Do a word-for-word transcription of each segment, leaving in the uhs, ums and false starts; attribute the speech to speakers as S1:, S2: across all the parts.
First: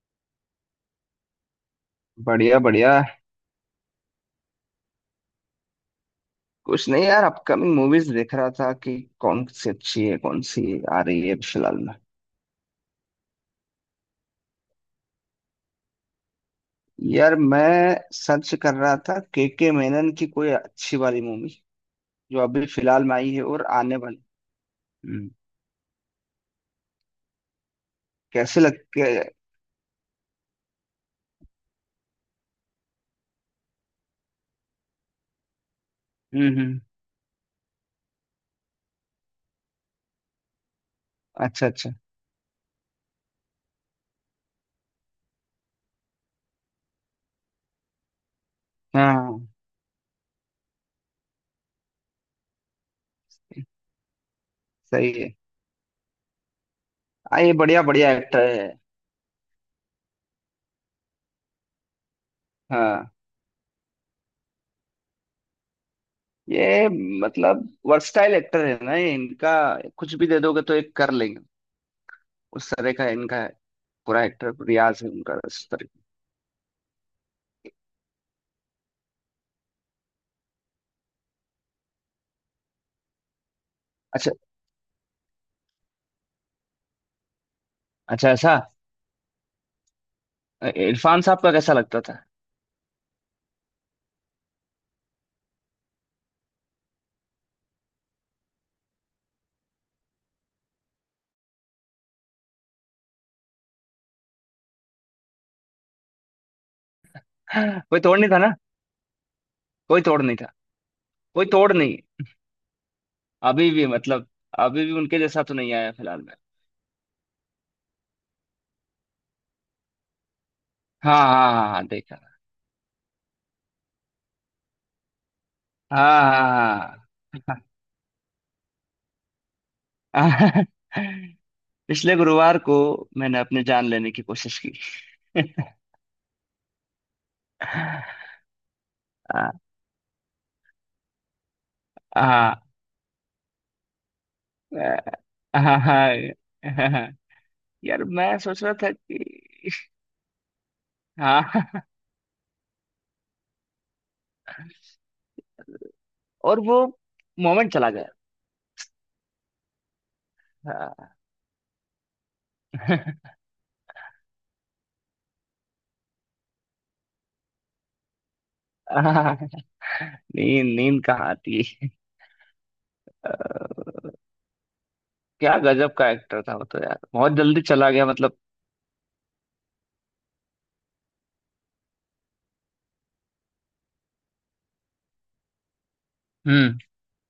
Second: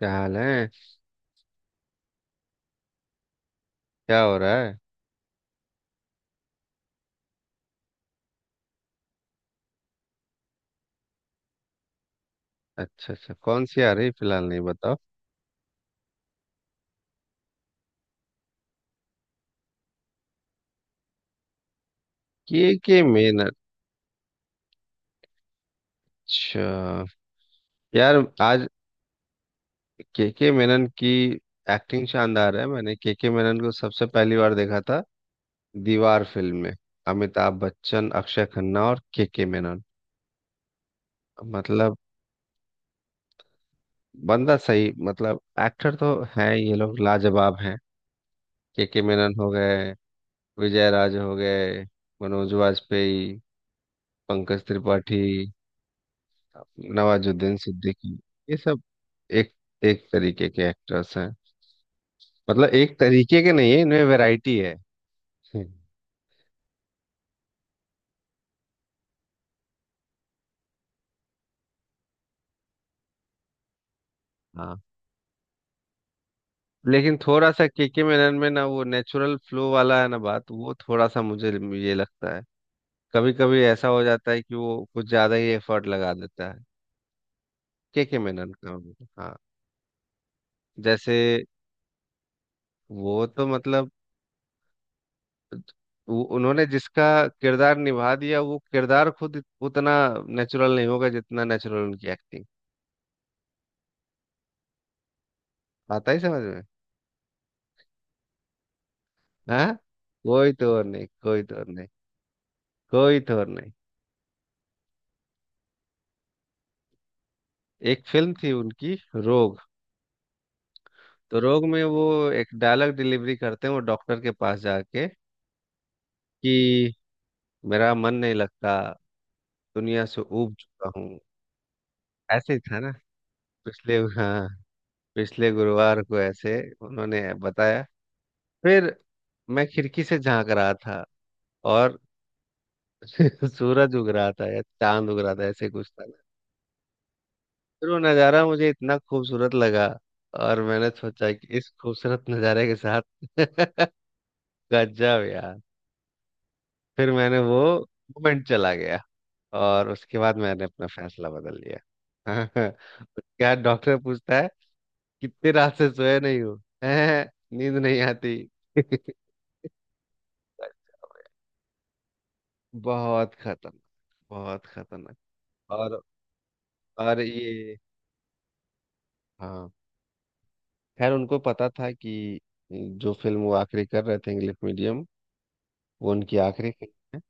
S1: क्या हाल है?
S2: बढ़िया बढ़िया।
S1: क्या हो रहा है?
S2: कुछ नहीं यार, अपकमिंग मूवीज देख रहा था कि कौन सी अच्छी है कौन सी आ रही है फिलहाल में।
S1: अच्छा, अच्छा। कौन सी आ रही फिलहाल, नहीं बताओ?
S2: यार, मैं सर्च कर रहा था के के मेनन की कोई अच्छी वाली मूवी जो अभी
S1: के के
S2: फिलहाल में आई है
S1: मेनन।
S2: और आने वाली। हम्म।
S1: अच्छा। यार,
S2: कैसे
S1: आज
S2: लगते है?
S1: के के मेनन की एक्टिंग शानदार है। मैंने के के मेनन को सबसे पहली बार देखा था दीवार
S2: हम्म
S1: फिल्म में।
S2: हम्म।
S1: अमिताभ बच्चन, अक्षय खन्ना और के के मेनन।
S2: अच्छा अच्छा।
S1: मतलब, बंदा सही। मतलब एक्टर तो है, ये लोग लाजवाब हैं। के के
S2: हाँ
S1: मेनन
S2: हाँ।
S1: हो गए, विजय राज हो गए, मनोज वाजपेयी, पंकज
S2: सही
S1: त्रिपाठी,
S2: है। हाँ, ये
S1: नवाजुद्दीन
S2: बढ़िया बढ़िया
S1: सिद्दीकी,
S2: एक्टर
S1: ये
S2: है।
S1: सब एक एक तरीके के एक्टर्स हैं। मतलब एक
S2: हाँ,
S1: तरीके के नहीं है, इनमें वैरायटी है। हम्म।
S2: ये मतलब वर्सटाइल एक्टर है ना, ये इनका। कुछ भी दे दोगे तो एक कर लेंगे। उस तरह का इनका है। पूरा एक्टर
S1: हाँ,
S2: रियाज है उनका उस तरह।
S1: लेकिन थोड़ा सा केके मेनन में ना वो नेचुरल फ्लो वाला है ना बात, वो थोड़ा सा मुझे ये लगता है। कभी कभी ऐसा हो जाता
S2: अच्छा,
S1: है कि वो कुछ ज्यादा ही एफर्ट लगा देता है केके
S2: अच्छा
S1: मेनन
S2: ऐसा।
S1: का भी। हाँ।
S2: अ,
S1: जैसे
S2: इरफान साहब का कैसा लगता था?
S1: वो तो मतलब वो- उन्होंने जिसका किरदार निभा दिया, वो किरदार खुद उतना नेचुरल नहीं होगा जितना नेचुरल उनकी एक्टिंग आता ही समझ में।
S2: कोई तोड़ नहीं था ना।
S1: हाँ।
S2: कोई तोड़ नहीं
S1: कोई
S2: था।
S1: तो और नहीं, कोई
S2: कोई
S1: तो और
S2: तोड़
S1: नहीं,
S2: नहीं।
S1: कोई तो और
S2: अभी
S1: नहीं।
S2: भी मतलब, अभी भी उनके जैसा तो नहीं आया फिलहाल में।
S1: एक फिल्म थी उनकी रोग।
S2: हाँ
S1: तो
S2: हाँ
S1: रोग
S2: हाँ
S1: में
S2: हाँ,
S1: वो
S2: देखा।
S1: एक डायलॉग डिलीवरी करते हैं, वो डॉक्टर के पास जाके
S2: हाँ
S1: कि,
S2: हाँ
S1: मेरा मन नहीं लगता, दुनिया से ऊब
S2: हाँ।
S1: चुका हूँ।
S2: पिछले
S1: ऐसे
S2: गुरुवार
S1: ही
S2: को
S1: था ना?
S2: मैंने अपनी जान
S1: पिछले,
S2: लेने की
S1: हाँ,
S2: कोशिश की।
S1: पिछले गुरुवार को ऐसे उन्होंने बताया। फिर
S2: हाँ
S1: मैं खिड़की से झांक रहा था और
S2: हाँ
S1: सूरज उग रहा था या चांद उग रहा था, ऐसे
S2: हाँ
S1: कुछ था।
S2: हाँ, हाँ।
S1: फिर वो
S2: यार मैं
S1: नज़ारा
S2: सोच
S1: मुझे
S2: रहा था
S1: इतना खूबसूरत
S2: कि
S1: लगा, और मैंने सोचा कि इस
S2: हाँ।
S1: खूबसूरत नज़ारे के साथ। गजब यार।
S2: और वो
S1: फिर मैंने वो
S2: मोमेंट चला गया।
S1: मोमेंट चला गया, और उसके बाद मैंने अपना फैसला बदल लिया।
S2: हाँ।
S1: क्या डॉक्टर पूछता है, कितनी रात से सोए नहीं हो हैं? नींद नहीं आती।
S2: आह, नींद नींद कहाँ आती है।
S1: बहुत खतरनाक, बहुत खतरनाक।
S2: क्या गजब
S1: और
S2: का एक्टर था वो तो यार,
S1: और
S2: बहुत जल्दी
S1: ये,
S2: चला गया, मतलब।
S1: हाँ, खैर उनको पता था कि जो फिल्म वो आखिरी कर रहे थे इंग्लिश मीडियम, वो उनकी आखिरी
S2: हम्म।
S1: फिल्म।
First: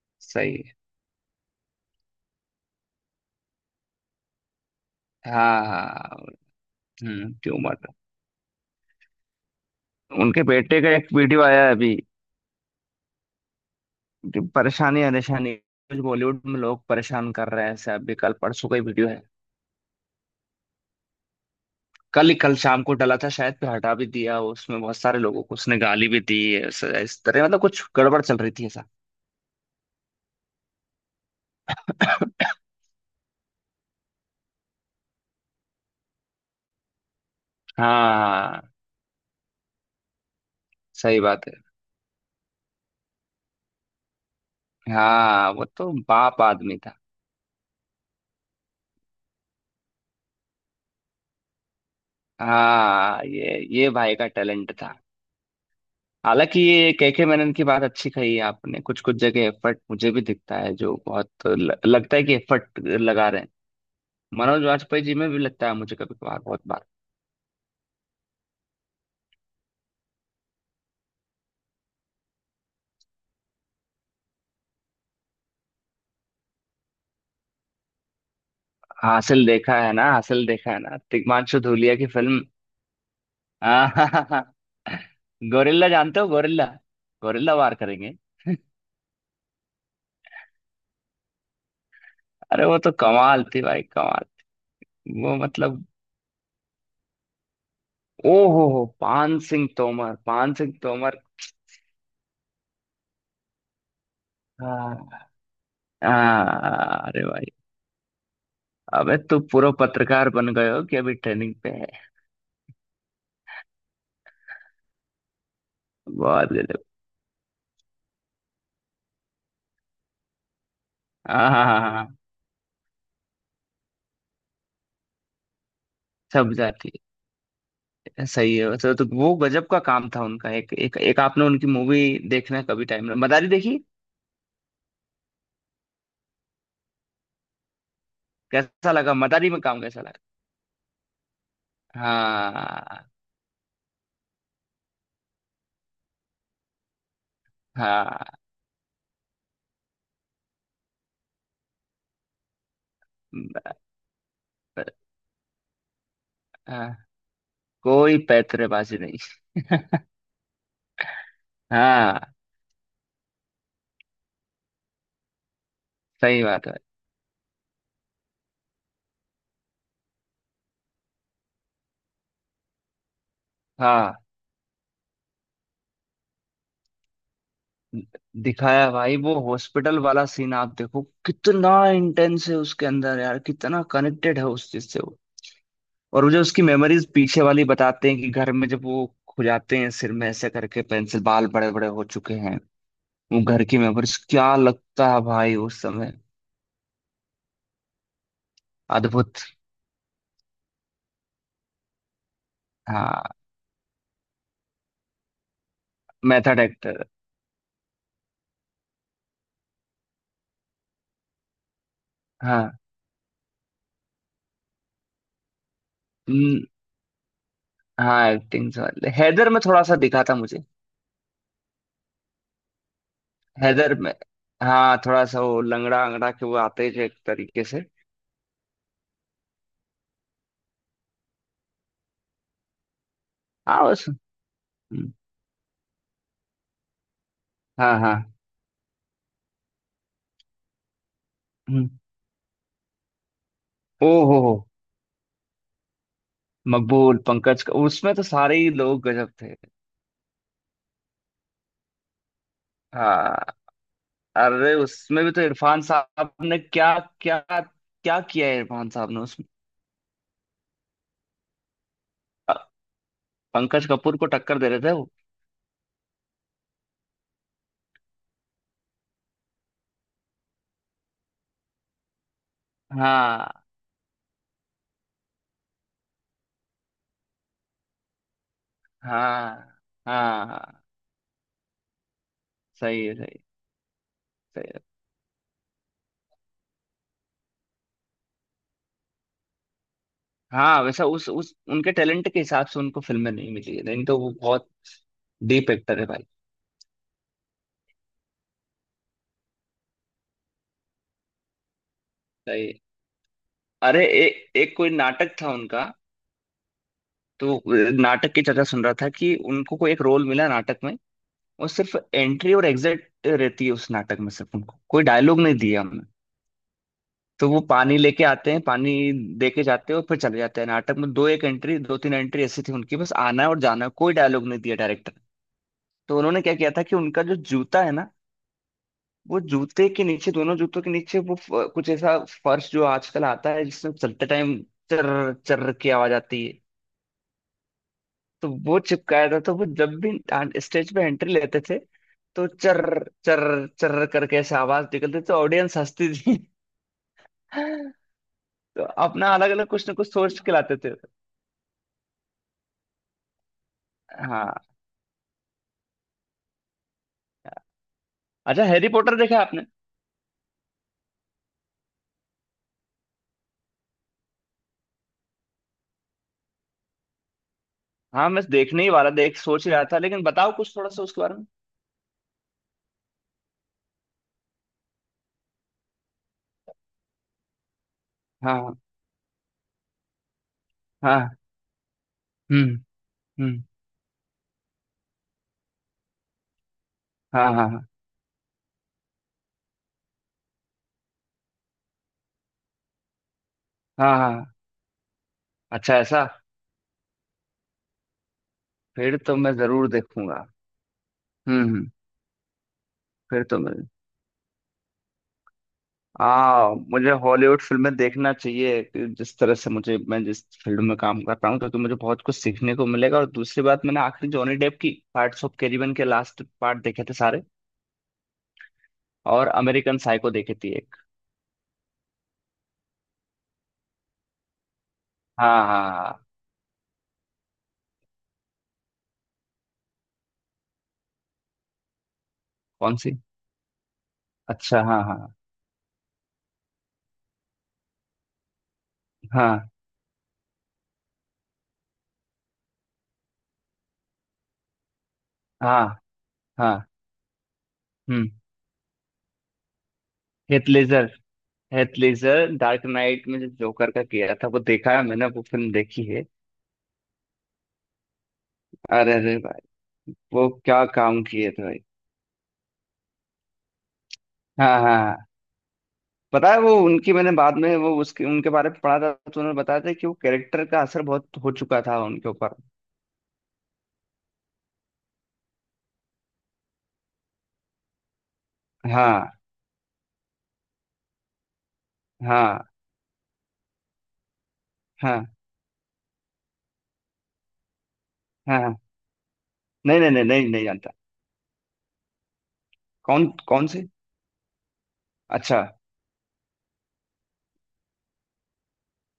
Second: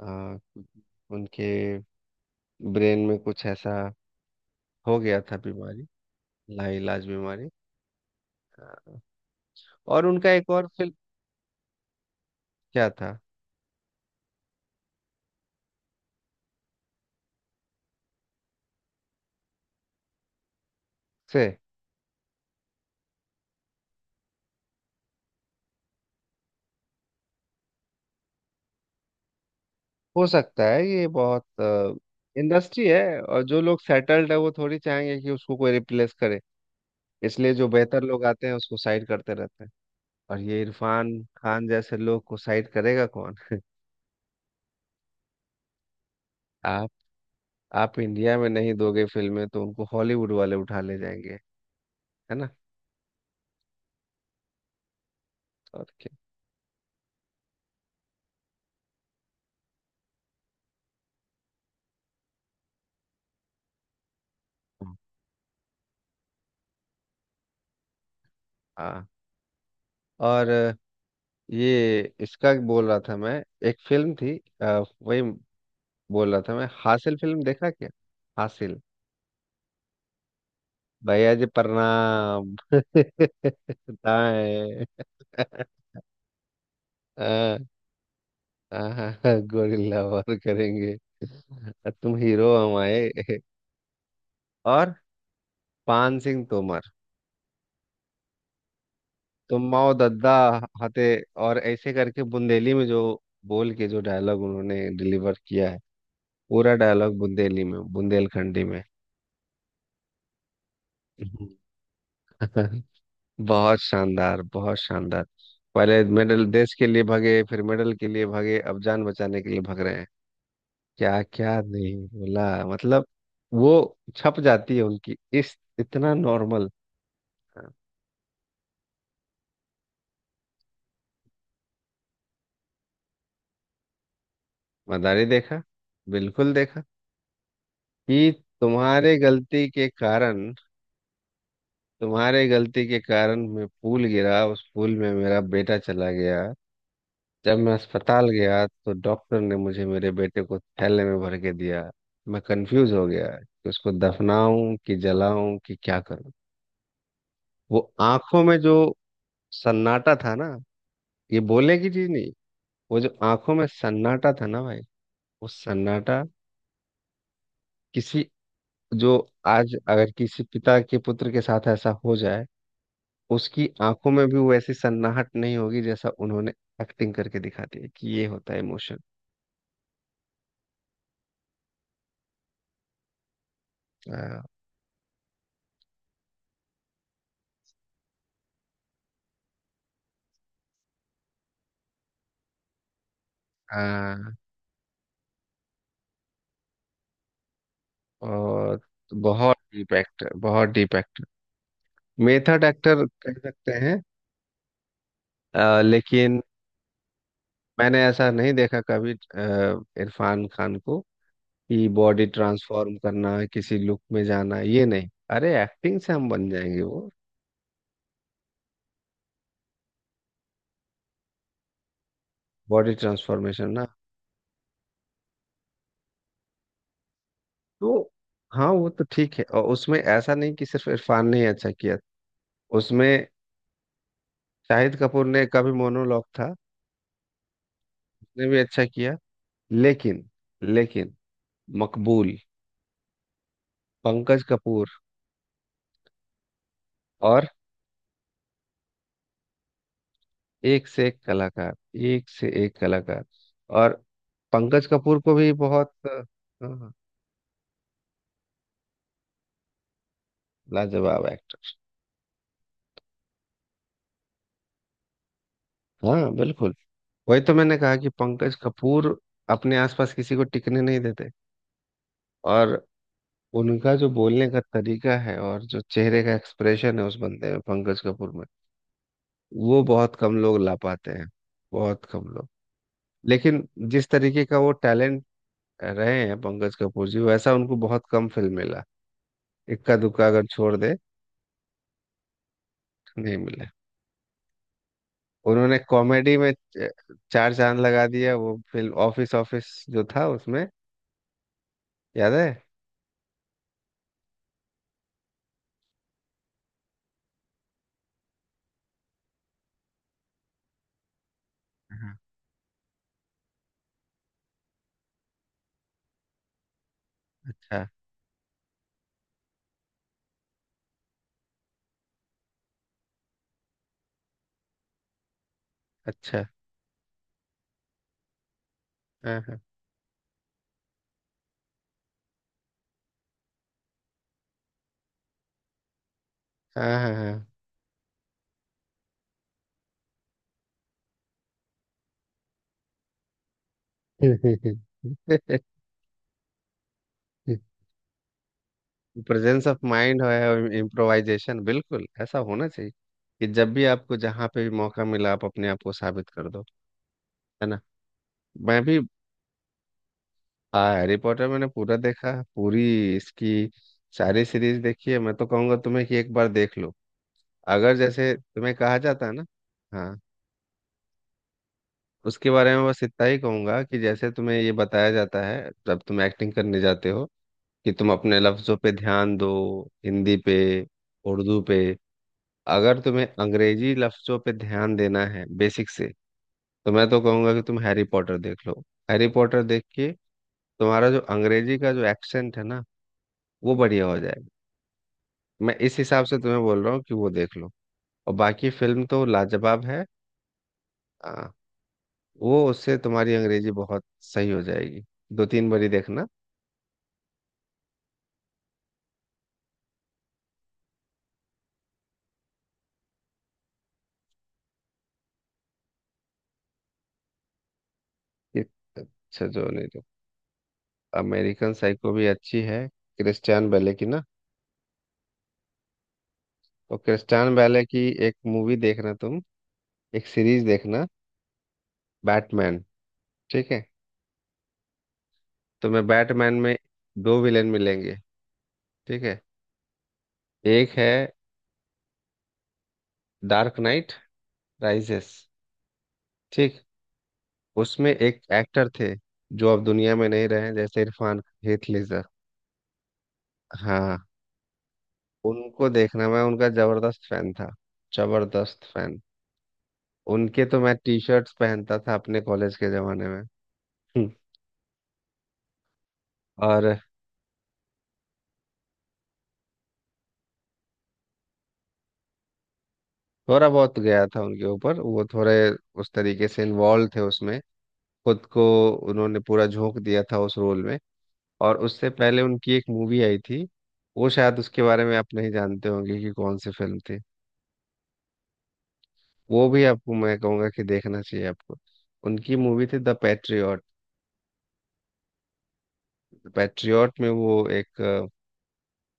S1: आ,
S2: सही
S1: उनके ब्रेन में कुछ ऐसा हो गया
S2: है।
S1: था,
S2: हाँ हाँ
S1: बीमारी,
S2: हाँ।
S1: लाइलाज
S2: हम्म,
S1: बीमारी।
S2: ट्यूमर।
S1: आ, और उनका
S2: उनके
S1: एक और
S2: बेटे का
S1: फिल्म
S2: एक वीडियो आया है अभी
S1: क्या था
S2: कि परेशानी परेशानी बॉलीवुड में लोग परेशान कर रहे हैं ऐसे। अभी कल परसों का ही वीडियो है।
S1: से।
S2: कल ही, कल शाम को डला था शायद, फिर हटा भी दिया। उसमें बहुत सारे लोगों को उसने गाली भी दी ऐसा- इस तरह, मतलब कुछ गड़बड़ चल रही थी ऐसा।
S1: हो सकता है, ये बहुत इंडस्ट्री है और जो लोग सेटल्ड है वो थोड़ी चाहेंगे कि उसको कोई रिप्लेस करे, इसलिए जो बेहतर लोग
S2: हाँ
S1: आते हैं
S2: हाँ,
S1: उसको साइड करते रहते हैं। और ये इरफान
S2: सही बात है।
S1: खान जैसे लोग को साइड करेगा कौन?
S2: हाँ, वो तो बाप आदमी
S1: आप
S2: था।
S1: आप इंडिया में नहीं दोगे फिल्में तो उनको हॉलीवुड वाले उठा ले जाएंगे। है ना?
S2: हाँ, ये ये भाई का टैलेंट था।
S1: और क्या।
S2: हालांकि ये केके मैनन की बात अच्छी कही है आपने, कुछ कुछ जगह एफर्ट मुझे भी दिखता है, जो बहुत ल, लगता है कि एफर्ट लगा रहे हैं। मनोज वाजपेयी जी में भी लगता है मुझे कभी कभार, बहुत बार।
S1: हाँ। और ये इसका बोल रहा था मैं, एक फिल्म थी अ, वही बोल रहा था मैं, हासिल फिल्म देखा क्या? हासिल।
S2: हासिल देखा है ना, हासिल देखा है ना,
S1: भैया जी
S2: तिग्मांशु धूलिया की फिल्म।
S1: प्रणाम।
S2: आहाहा।
S1: दाएं।
S2: गोरिल्ला जानते हो, गोरिल्ला। गोरिल्ला
S1: हाँ,
S2: वार करेंगे।
S1: हाँ, हाँ, गोरिल्ला वार करेंगे। तुम हीरो
S2: अरे वो तो
S1: हमारे।
S2: कमाल थी भाई, कमाल।
S1: और
S2: वो मतलब।
S1: पान सिंह तोमर,
S2: ओ हो हो पान
S1: तुम
S2: सिंह
S1: माओ
S2: तोमर,
S1: दद्दा
S2: पान सिंह
S1: हते,
S2: तोमर।
S1: और ऐसे करके बुंदेली में जो बोल के जो डायलॉग उन्होंने
S2: हाँ
S1: डिलीवर किया है। पूरा
S2: हाँ,
S1: डायलॉग
S2: अरे भाई।
S1: बुंदेली में, बुंदेलखंडी में।
S2: अबे, तू पूरा पत्रकार बन गए हो कि अभी ट्रेनिंग पे है?
S1: बहुत शानदार, बहुत शानदार। पहले मेडल
S2: बहुत
S1: देश
S2: गजब।
S1: के लिए भागे, फिर मेडल के लिए भागे, अब जान बचाने के लिए भाग रहे हैं। क्या
S2: हाँ
S1: क्या
S2: हाँ हाँ
S1: नहीं
S2: हाँ।
S1: बोला मतलब। वो छप जाती है उनकी, इस इतना
S2: सब
S1: नॉर्मल।
S2: जाती
S1: हाँ,
S2: है। सही है। वैसे तो वो गजब का काम था उनका। एक एक एक, आपने उनकी मूवी देखना कभी टाइम, ना मदारी देखी?
S1: मदारी देखा, बिल्कुल देखा कि,
S2: कैसा लगा
S1: तुम्हारे
S2: मदारी में,
S1: गलती
S2: काम
S1: के
S2: कैसा लगा?
S1: कारण, तुम्हारे गलती के
S2: हाँ
S1: कारण, मैं पुल गिरा, उस पुल में मेरा बेटा चला गया। जब मैं
S2: हाँ।
S1: अस्पताल गया तो डॉक्टर ने मुझे मेरे बेटे को थैले में भर के दिया। मैं कंफ्यूज हो गया कि
S2: ब-
S1: उसको दफनाऊं कि जलाऊं कि क्या करूं।
S2: हाँ।
S1: वो
S2: कोई
S1: आंखों में जो
S2: पैतरेबाजी नहीं।
S1: सन्नाटा था ना, ये बोलने की चीज नहीं।
S2: हाँ।
S1: वो जो आंखों में सन्नाटा था ना भाई, वो सन्नाटा।
S2: सही बात है।
S1: किसी जो, आज अगर किसी पिता के पुत्र के साथ ऐसा हो जाए, उसकी आंखों
S2: हाँ।
S1: में भी वैसी सन्नाहट नहीं होगी जैसा उन्होंने एक्टिंग करके दिखा दी है कि ये होता है
S2: दिखाया भाई, वो हॉस्पिटल वाला सीन आप देखो, कितना इंटेंस है उसके अंदर, यार कितना कनेक्टेड
S1: इमोशन।
S2: है उस चीज से। और मुझे उसकी मेमोरीज पीछे वाली बताते हैं कि घर में जब वो खुजाते हैं सिर में ऐसे करके, पेंसिल बाल बड़े बड़े हो चुके हैं। वो घर की मेमोरीज, क्या लगता है भाई उस समय।
S1: और
S2: अद्भुत।
S1: बहुत डीप एक्टर, बहुत डीप एक्टर, मेथड एक्टर
S2: हाँ।
S1: कह सकते हैं। अ, लेकिन
S2: मेथड एक्टर।
S1: मैंने ऐसा नहीं देखा कभी अ, इरफान खान को कि बॉडी
S2: हाँ।
S1: ट्रांसफॉर्म करना किसी लुक में जाना, ये नहीं। अरे एक्टिंग से हम बन
S2: हम्म।
S1: जाएंगे वो।
S2: हाँ, एक्टिंग वाले हैदर में थोड़ा सा दिखा था मुझे।
S1: बॉडी ट्रांसफॉर्मेशन ना,
S2: हैदर में हाँ, थोड़ा सा वो लंगड़ा अंगड़ा के वो आते हैं, जो एक तरीके से।
S1: तो। हाँ, वो तो ठीक है, और उसमें ऐसा नहीं कि सिर्फ इरफान ने ही अच्छा किया। उसमें
S2: हाँ बस।
S1: शाहिद
S2: हम्म।
S1: कपूर ने का भी मोनोलॉग था।
S2: हाँ हाँ।
S1: उसने भी अच्छा किया, लेकिन, लेकिन
S2: हम्म।
S1: मकबूल,
S2: ओ हो
S1: पंकज
S2: हो।
S1: कपूर।
S2: मकबूल,
S1: और
S2: पंकज का, उसमें तो सारे ही लोग गजब थे।
S1: एक से एक कलाकार, एक से एक कलाकार।
S2: हाँ।
S1: और
S2: अरे
S1: पंकज कपूर
S2: उसमें भी
S1: को
S2: तो
S1: भी
S2: इरफान
S1: बहुत, अ,
S2: साहब ने क्या
S1: हाँ,
S2: क्या क्या किया है, इरफान साहब ने उसमें।
S1: लाजवाब एक्टर।
S2: अ- पंकज कपूर को टक्कर दे रहे थे वो।
S1: हाँ, बिल्कुल। वही तो मैंने कहा कि पंकज कपूर अपने आसपास किसी को टिकने नहीं देते। और
S2: हाँ
S1: उनका जो बोलने का तरीका है और जो चेहरे का एक्सप्रेशन है उस बंदे में, पंकज कपूर में,
S2: हाँ
S1: वो बहुत कम
S2: हाँ
S1: लोग ला
S2: हाँ,
S1: पाते हैं। बहुत कम लोग।
S2: सही है, सही।
S1: लेकिन जिस तरीके का
S2: सही
S1: वो
S2: है।
S1: टैलेंट रहे हैं पंकज कपूर जी, वैसा उनको बहुत कम फिल्म मिला, इक्का दुक्का अगर छोड़
S2: हाँ
S1: दे।
S2: वैसा उस उस उनके टैलेंट के हिसाब से उनको फिल्में
S1: नहीं
S2: नहीं
S1: मिला।
S2: मिली है, नहीं तो वो बहुत डीप
S1: उन्होंने
S2: एक्टर है भाई।
S1: कॉमेडी में च- चार चांद लगा दिया, वो फिल्म ऑफिस ऑफिस जो था उसमें। याद है?
S2: सही है। अरे एक एक कोई नाटक था उनका। तो अ, नाटक की चर्चा सुन रहा था कि उनको कोई एक रोल मिला नाटक में। वो सिर्फ
S1: हाँ,
S2: एंट्री और एग्जिट रहती है उस नाटक में, सिर्फ उनको कोई डायलॉग नहीं दिया हमने। तो वो
S1: अच्छा,
S2: पानी लेके आते हैं, पानी दे के जाते हैं, और फिर चले जाते हैं। नाटक में दो एक एंट्री, दो तीन एंट्री ऐसी थी उनकी, बस आना है और जाना है, कोई डायलॉग नहीं दिया डायरेक्टर। तो उन्होंने
S1: अच्छा।
S2: क्या किया था कि उनका जो जूता है ना, वो
S1: हाँ, हाँ,
S2: जूते के नीचे, दोनों जूतों के नीचे वो फ- कुछ ऐसा फर्श जो आजकल आता है जिसमें चलते टाइम चर्र चर्र की आवाज आती है,
S1: हाँ, हाँ।
S2: तो वो चिपकाया था। तो वो जब भी स्टेज पे एंट्री लेते थे तो चर्र चर्र चर्र करके ऐसे आवाज निकलती थी, तो ऑडियंस हंसती थी। तो अपना अलग
S1: प्रेजेंस
S2: अलग
S1: ऑफ
S2: कुछ ना कुछ
S1: माइंड
S2: सोच के लाते
S1: है,
S2: थे।
S1: इम्प्रोवाइजेशन, बिल्कुल ऐसा होना चाहिए कि जब भी आपको जहाँ
S2: हाँ।
S1: पे भी मौका मिला, आप अपने आप को साबित कर दो। है ना?
S2: अच्छा,
S1: मैं
S2: हैरी
S1: भी
S2: पॉटर देखा आपने?
S1: आ, हैरी पॉटर मैंने पूरा देखा है, पूरी इसकी सारी सीरीज देखी है। मैं तो कहूंगा तुम्हें कि एक बार देख लो। अगर
S2: हाँ,
S1: जैसे
S2: मैं
S1: तुम्हें
S2: देखने ही
S1: कहा
S2: वाला,
S1: जाता है
S2: देख
S1: ना।
S2: सोच ही रहा था,
S1: हाँ,
S2: लेकिन बताओ कुछ थोड़ा सा उसके बारे में।
S1: उसके बारे में बस इतना ही कहूंगा कि जैसे तुम्हें ये बताया जाता है जब तुम एक्टिंग करने जाते हो कि तुम अपने
S2: हाँ
S1: लफ्जों
S2: हाँ
S1: पे ध्यान दो, हिंदी पे,
S2: हाँ।
S1: उर्दू पे।
S2: हम्म
S1: अगर तुम्हें
S2: हम्म।
S1: अंग्रेजी लफ्जों पे ध्यान देना है बेसिक से, तो मैं तो
S2: हाँ
S1: कहूंगा कि
S2: हाँ।
S1: तुम
S2: हाँ
S1: हैरी पॉटर देख लो। हैरी पॉटर देख के तुम्हारा जो अंग्रेजी का जो एक्सेंट है ना, वो बढ़िया
S2: हाँ
S1: हो जाएगा।
S2: हाँ।
S1: मैं इस
S2: अच्छा
S1: हिसाब
S2: ऐसा।
S1: से तुम्हें बोल रहा हूँ कि वो देख लो, और बाकी फिल्म
S2: फिर
S1: तो
S2: तो मैं
S1: लाजवाब
S2: जरूर
S1: है।
S2: देखूंगा।
S1: हाँ,
S2: हम्म हम्म।
S1: वो उससे तुम्हारी
S2: फिर तो
S1: अंग्रेजी
S2: मैं।
S1: बहुत सही हो जाएगी। दो तीन बारी देखना।
S2: हाँ, मुझे हॉलीवुड फिल्में देखना चाहिए कि जिस तरह से मुझे, मैं जिस फील्ड में काम कर रहा हूँ, क्योंकि मुझे बहुत कुछ सीखने को मिलेगा। और दूसरी बात, मैंने आखिरी जॉनी डेप की पार्ट्स ऑफ कैरिबियन के लास्ट पार्ट देखे थे सारे।
S1: ये- अच्छा
S2: और
S1: जो नहीं
S2: अमेरिकन
S1: तो।
S2: साइको देखी थी एक।
S1: अमेरिकन साइको भी अच्छी है। क्रिस्टियन बेले की ना?
S2: हाँ हाँ हाँ।
S1: तो क्रिस्टियन बेले की एक मूवी देखना तुम, एक सीरीज देखना, बैटमैन।
S2: कौन सी?
S1: ठीक है?
S2: अच्छा, हाँ हाँ।
S1: तुम्हें बैटमैन में दो विलेन मिलेंगे। ठीक है?
S2: हाँ
S1: एक है डार्क नाइट राइजेस।
S2: हाँ
S1: ठीक।
S2: हाँ।
S1: उसमें
S2: हम्म।
S1: एक एक्टर थे जो अब दुनिया में नहीं
S2: हेथ
S1: रहे जैसे
S2: Ledger.
S1: Irfan, Heath
S2: Heath
S1: Ledger.
S2: Ledger Dark Knight में जो जोकर का
S1: हाँ,
S2: किया था वो देखा है मैंने, वो फिल्म
S1: उनको
S2: देखी है।
S1: देखना। मैं उनका जबरदस्त फैन था, जबरदस्त
S2: अरे
S1: फैन।
S2: अरे भाई। वो
S1: उनके तो
S2: क्या
S1: मैं टी
S2: काम किए
S1: शर्ट्स
S2: थे भाई।
S1: पहनता था अपने कॉलेज के जमाने में। हम्म।
S2: हाँ हाँ हाँ। पता है, वो
S1: और
S2: उनकी मैंने बाद में, वो उसके उनके बारे में पढ़ा था, तो उन्होंने बताया था कि वो कैरेक्टर का असर बहुत हो चुका था उनके ऊपर।
S1: थोड़ा बहुत गया था उनके ऊपर, वो थोड़े उस तरीके से इन्वॉल्व थे उसमें, खुद को। उन्होंने
S2: हाँ
S1: पूरा झोंक दिया था उस रोल में। और उससे पहले
S2: हाँ
S1: उनकी एक मूवी आई थी, वो शायद उसके बारे में
S2: हाँ
S1: आप नहीं जानते होंगे कि कौन सी फिल्म थी।
S2: हाँ हाँ।
S1: वो भी
S2: नहीं नहीं
S1: आपको
S2: नहीं
S1: मैं
S2: नहीं, नहीं
S1: कहूँगा कि
S2: जानता।
S1: देखना चाहिए आपको। उनकी मूवी थी द
S2: कौन कौन
S1: पैट्रियट।
S2: से? अच्छा।
S1: पैट्रियट में वो एक, अ,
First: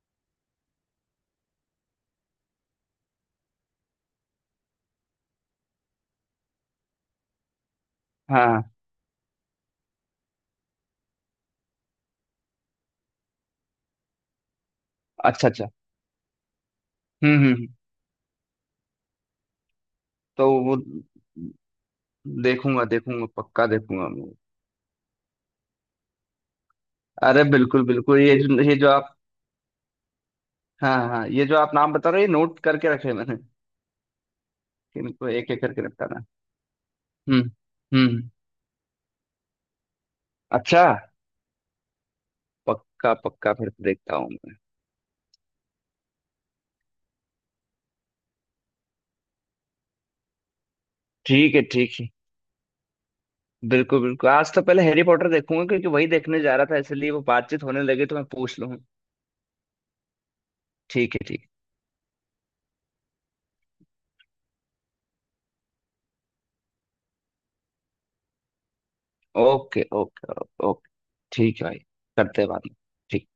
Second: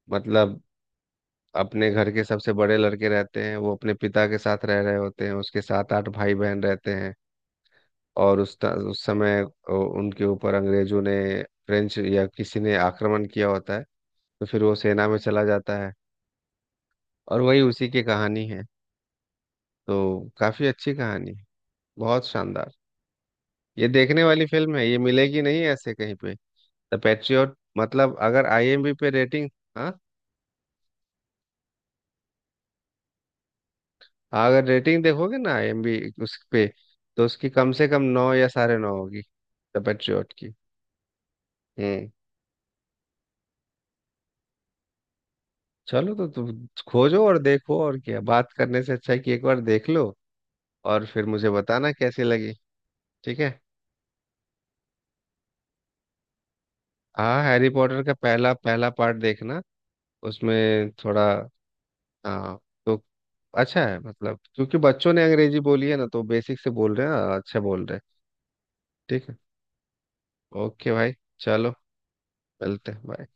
S1: मतलब, अपने घर के सबसे बड़े लड़के रहते हैं। वो अपने पिता के साथ रह रहे होते हैं, उसके सात आठ भाई बहन रहते हैं।
S2: हाँ
S1: और उस
S2: हाँ।
S1: ता- उस समय अ, उनके ऊपर अंग्रेजों ने, फ्रेंच या किसी ने आक्रमण किया होता है, तो फिर वो सेना में चला
S2: अच्छा अच्छा।
S1: जाता है।
S2: हम्म
S1: और
S2: हम्म
S1: वही
S2: हम्म।
S1: उसी की कहानी है। तो
S2: तो
S1: काफी
S2: वो
S1: अच्छी कहानी है, बहुत शानदार।
S2: देखूंगा, देखूंगा, पक्का
S1: ये
S2: देखूंगा।
S1: देखने वाली फिल्म है, ये मिलेगी नहीं ऐसे कहीं पे। द
S2: अरे
S1: पैट्रियट
S2: बिल्कुल
S1: मतलब,
S2: बिल्कुल, ये
S1: अगर
S2: जो ये जो
S1: आई एम बी पे
S2: आप।
S1: रेटिंग। हाँ,
S2: हाँ हाँ, ये जो आप नाम बता रहे हो ये नोट करके रखे हैं मैंने,
S1: हाँ, अगर
S2: कि
S1: रेटिंग
S2: इनको
S1: देखोगे
S2: एक
S1: ना
S2: एक करके
S1: आई एम बी
S2: निपटाना है।
S1: उस पे, तो उसकी
S2: हम्म।
S1: कम से कम
S2: हम्म।
S1: नौ या साढ़े नौ होगी, द पैट्रियट की।
S2: अच्छा।
S1: हम्म।
S2: पक्का पक्का, फिर तो देखता हूँ मैं।
S1: चलो तो तुम खोजो और देखो। और क्या। बात करने से अच्छा है कि एक बार देख लो, और फिर मुझे
S2: ठीक है,
S1: बताना
S2: ठीक है।
S1: कैसी लगी। ठीक है।
S2: बिल्कुल बिल्कुल, आज तो पहले हैरी पॉटर देखूंगा, क्योंकि वही देखने जा रहा था इसलिए वो
S1: हाँ,
S2: बातचीत
S1: हैरी
S2: होने
S1: पॉटर
S2: लगी
S1: का
S2: तो मैं
S1: पहला,
S2: पूछ लूँ।
S1: पहला पार्ट देखना, उसमें
S2: ठीक
S1: थोड़ा,
S2: है, ठीक
S1: हाँ, तो अच्छा है मतलब, क्योंकि बच्चों ने अंग्रेजी बोली है ना, तो बेसिक से बोल रहे हैं, अच्छा बोल रहे हैं। ठीक है।
S2: है। Okay okay. ओके।
S1: ओके भाई,
S2: ठीक है
S1: चलो,
S2: भाई। करते हैं बाद में।
S1: मिलते हैं, बाय।
S2: ठीक।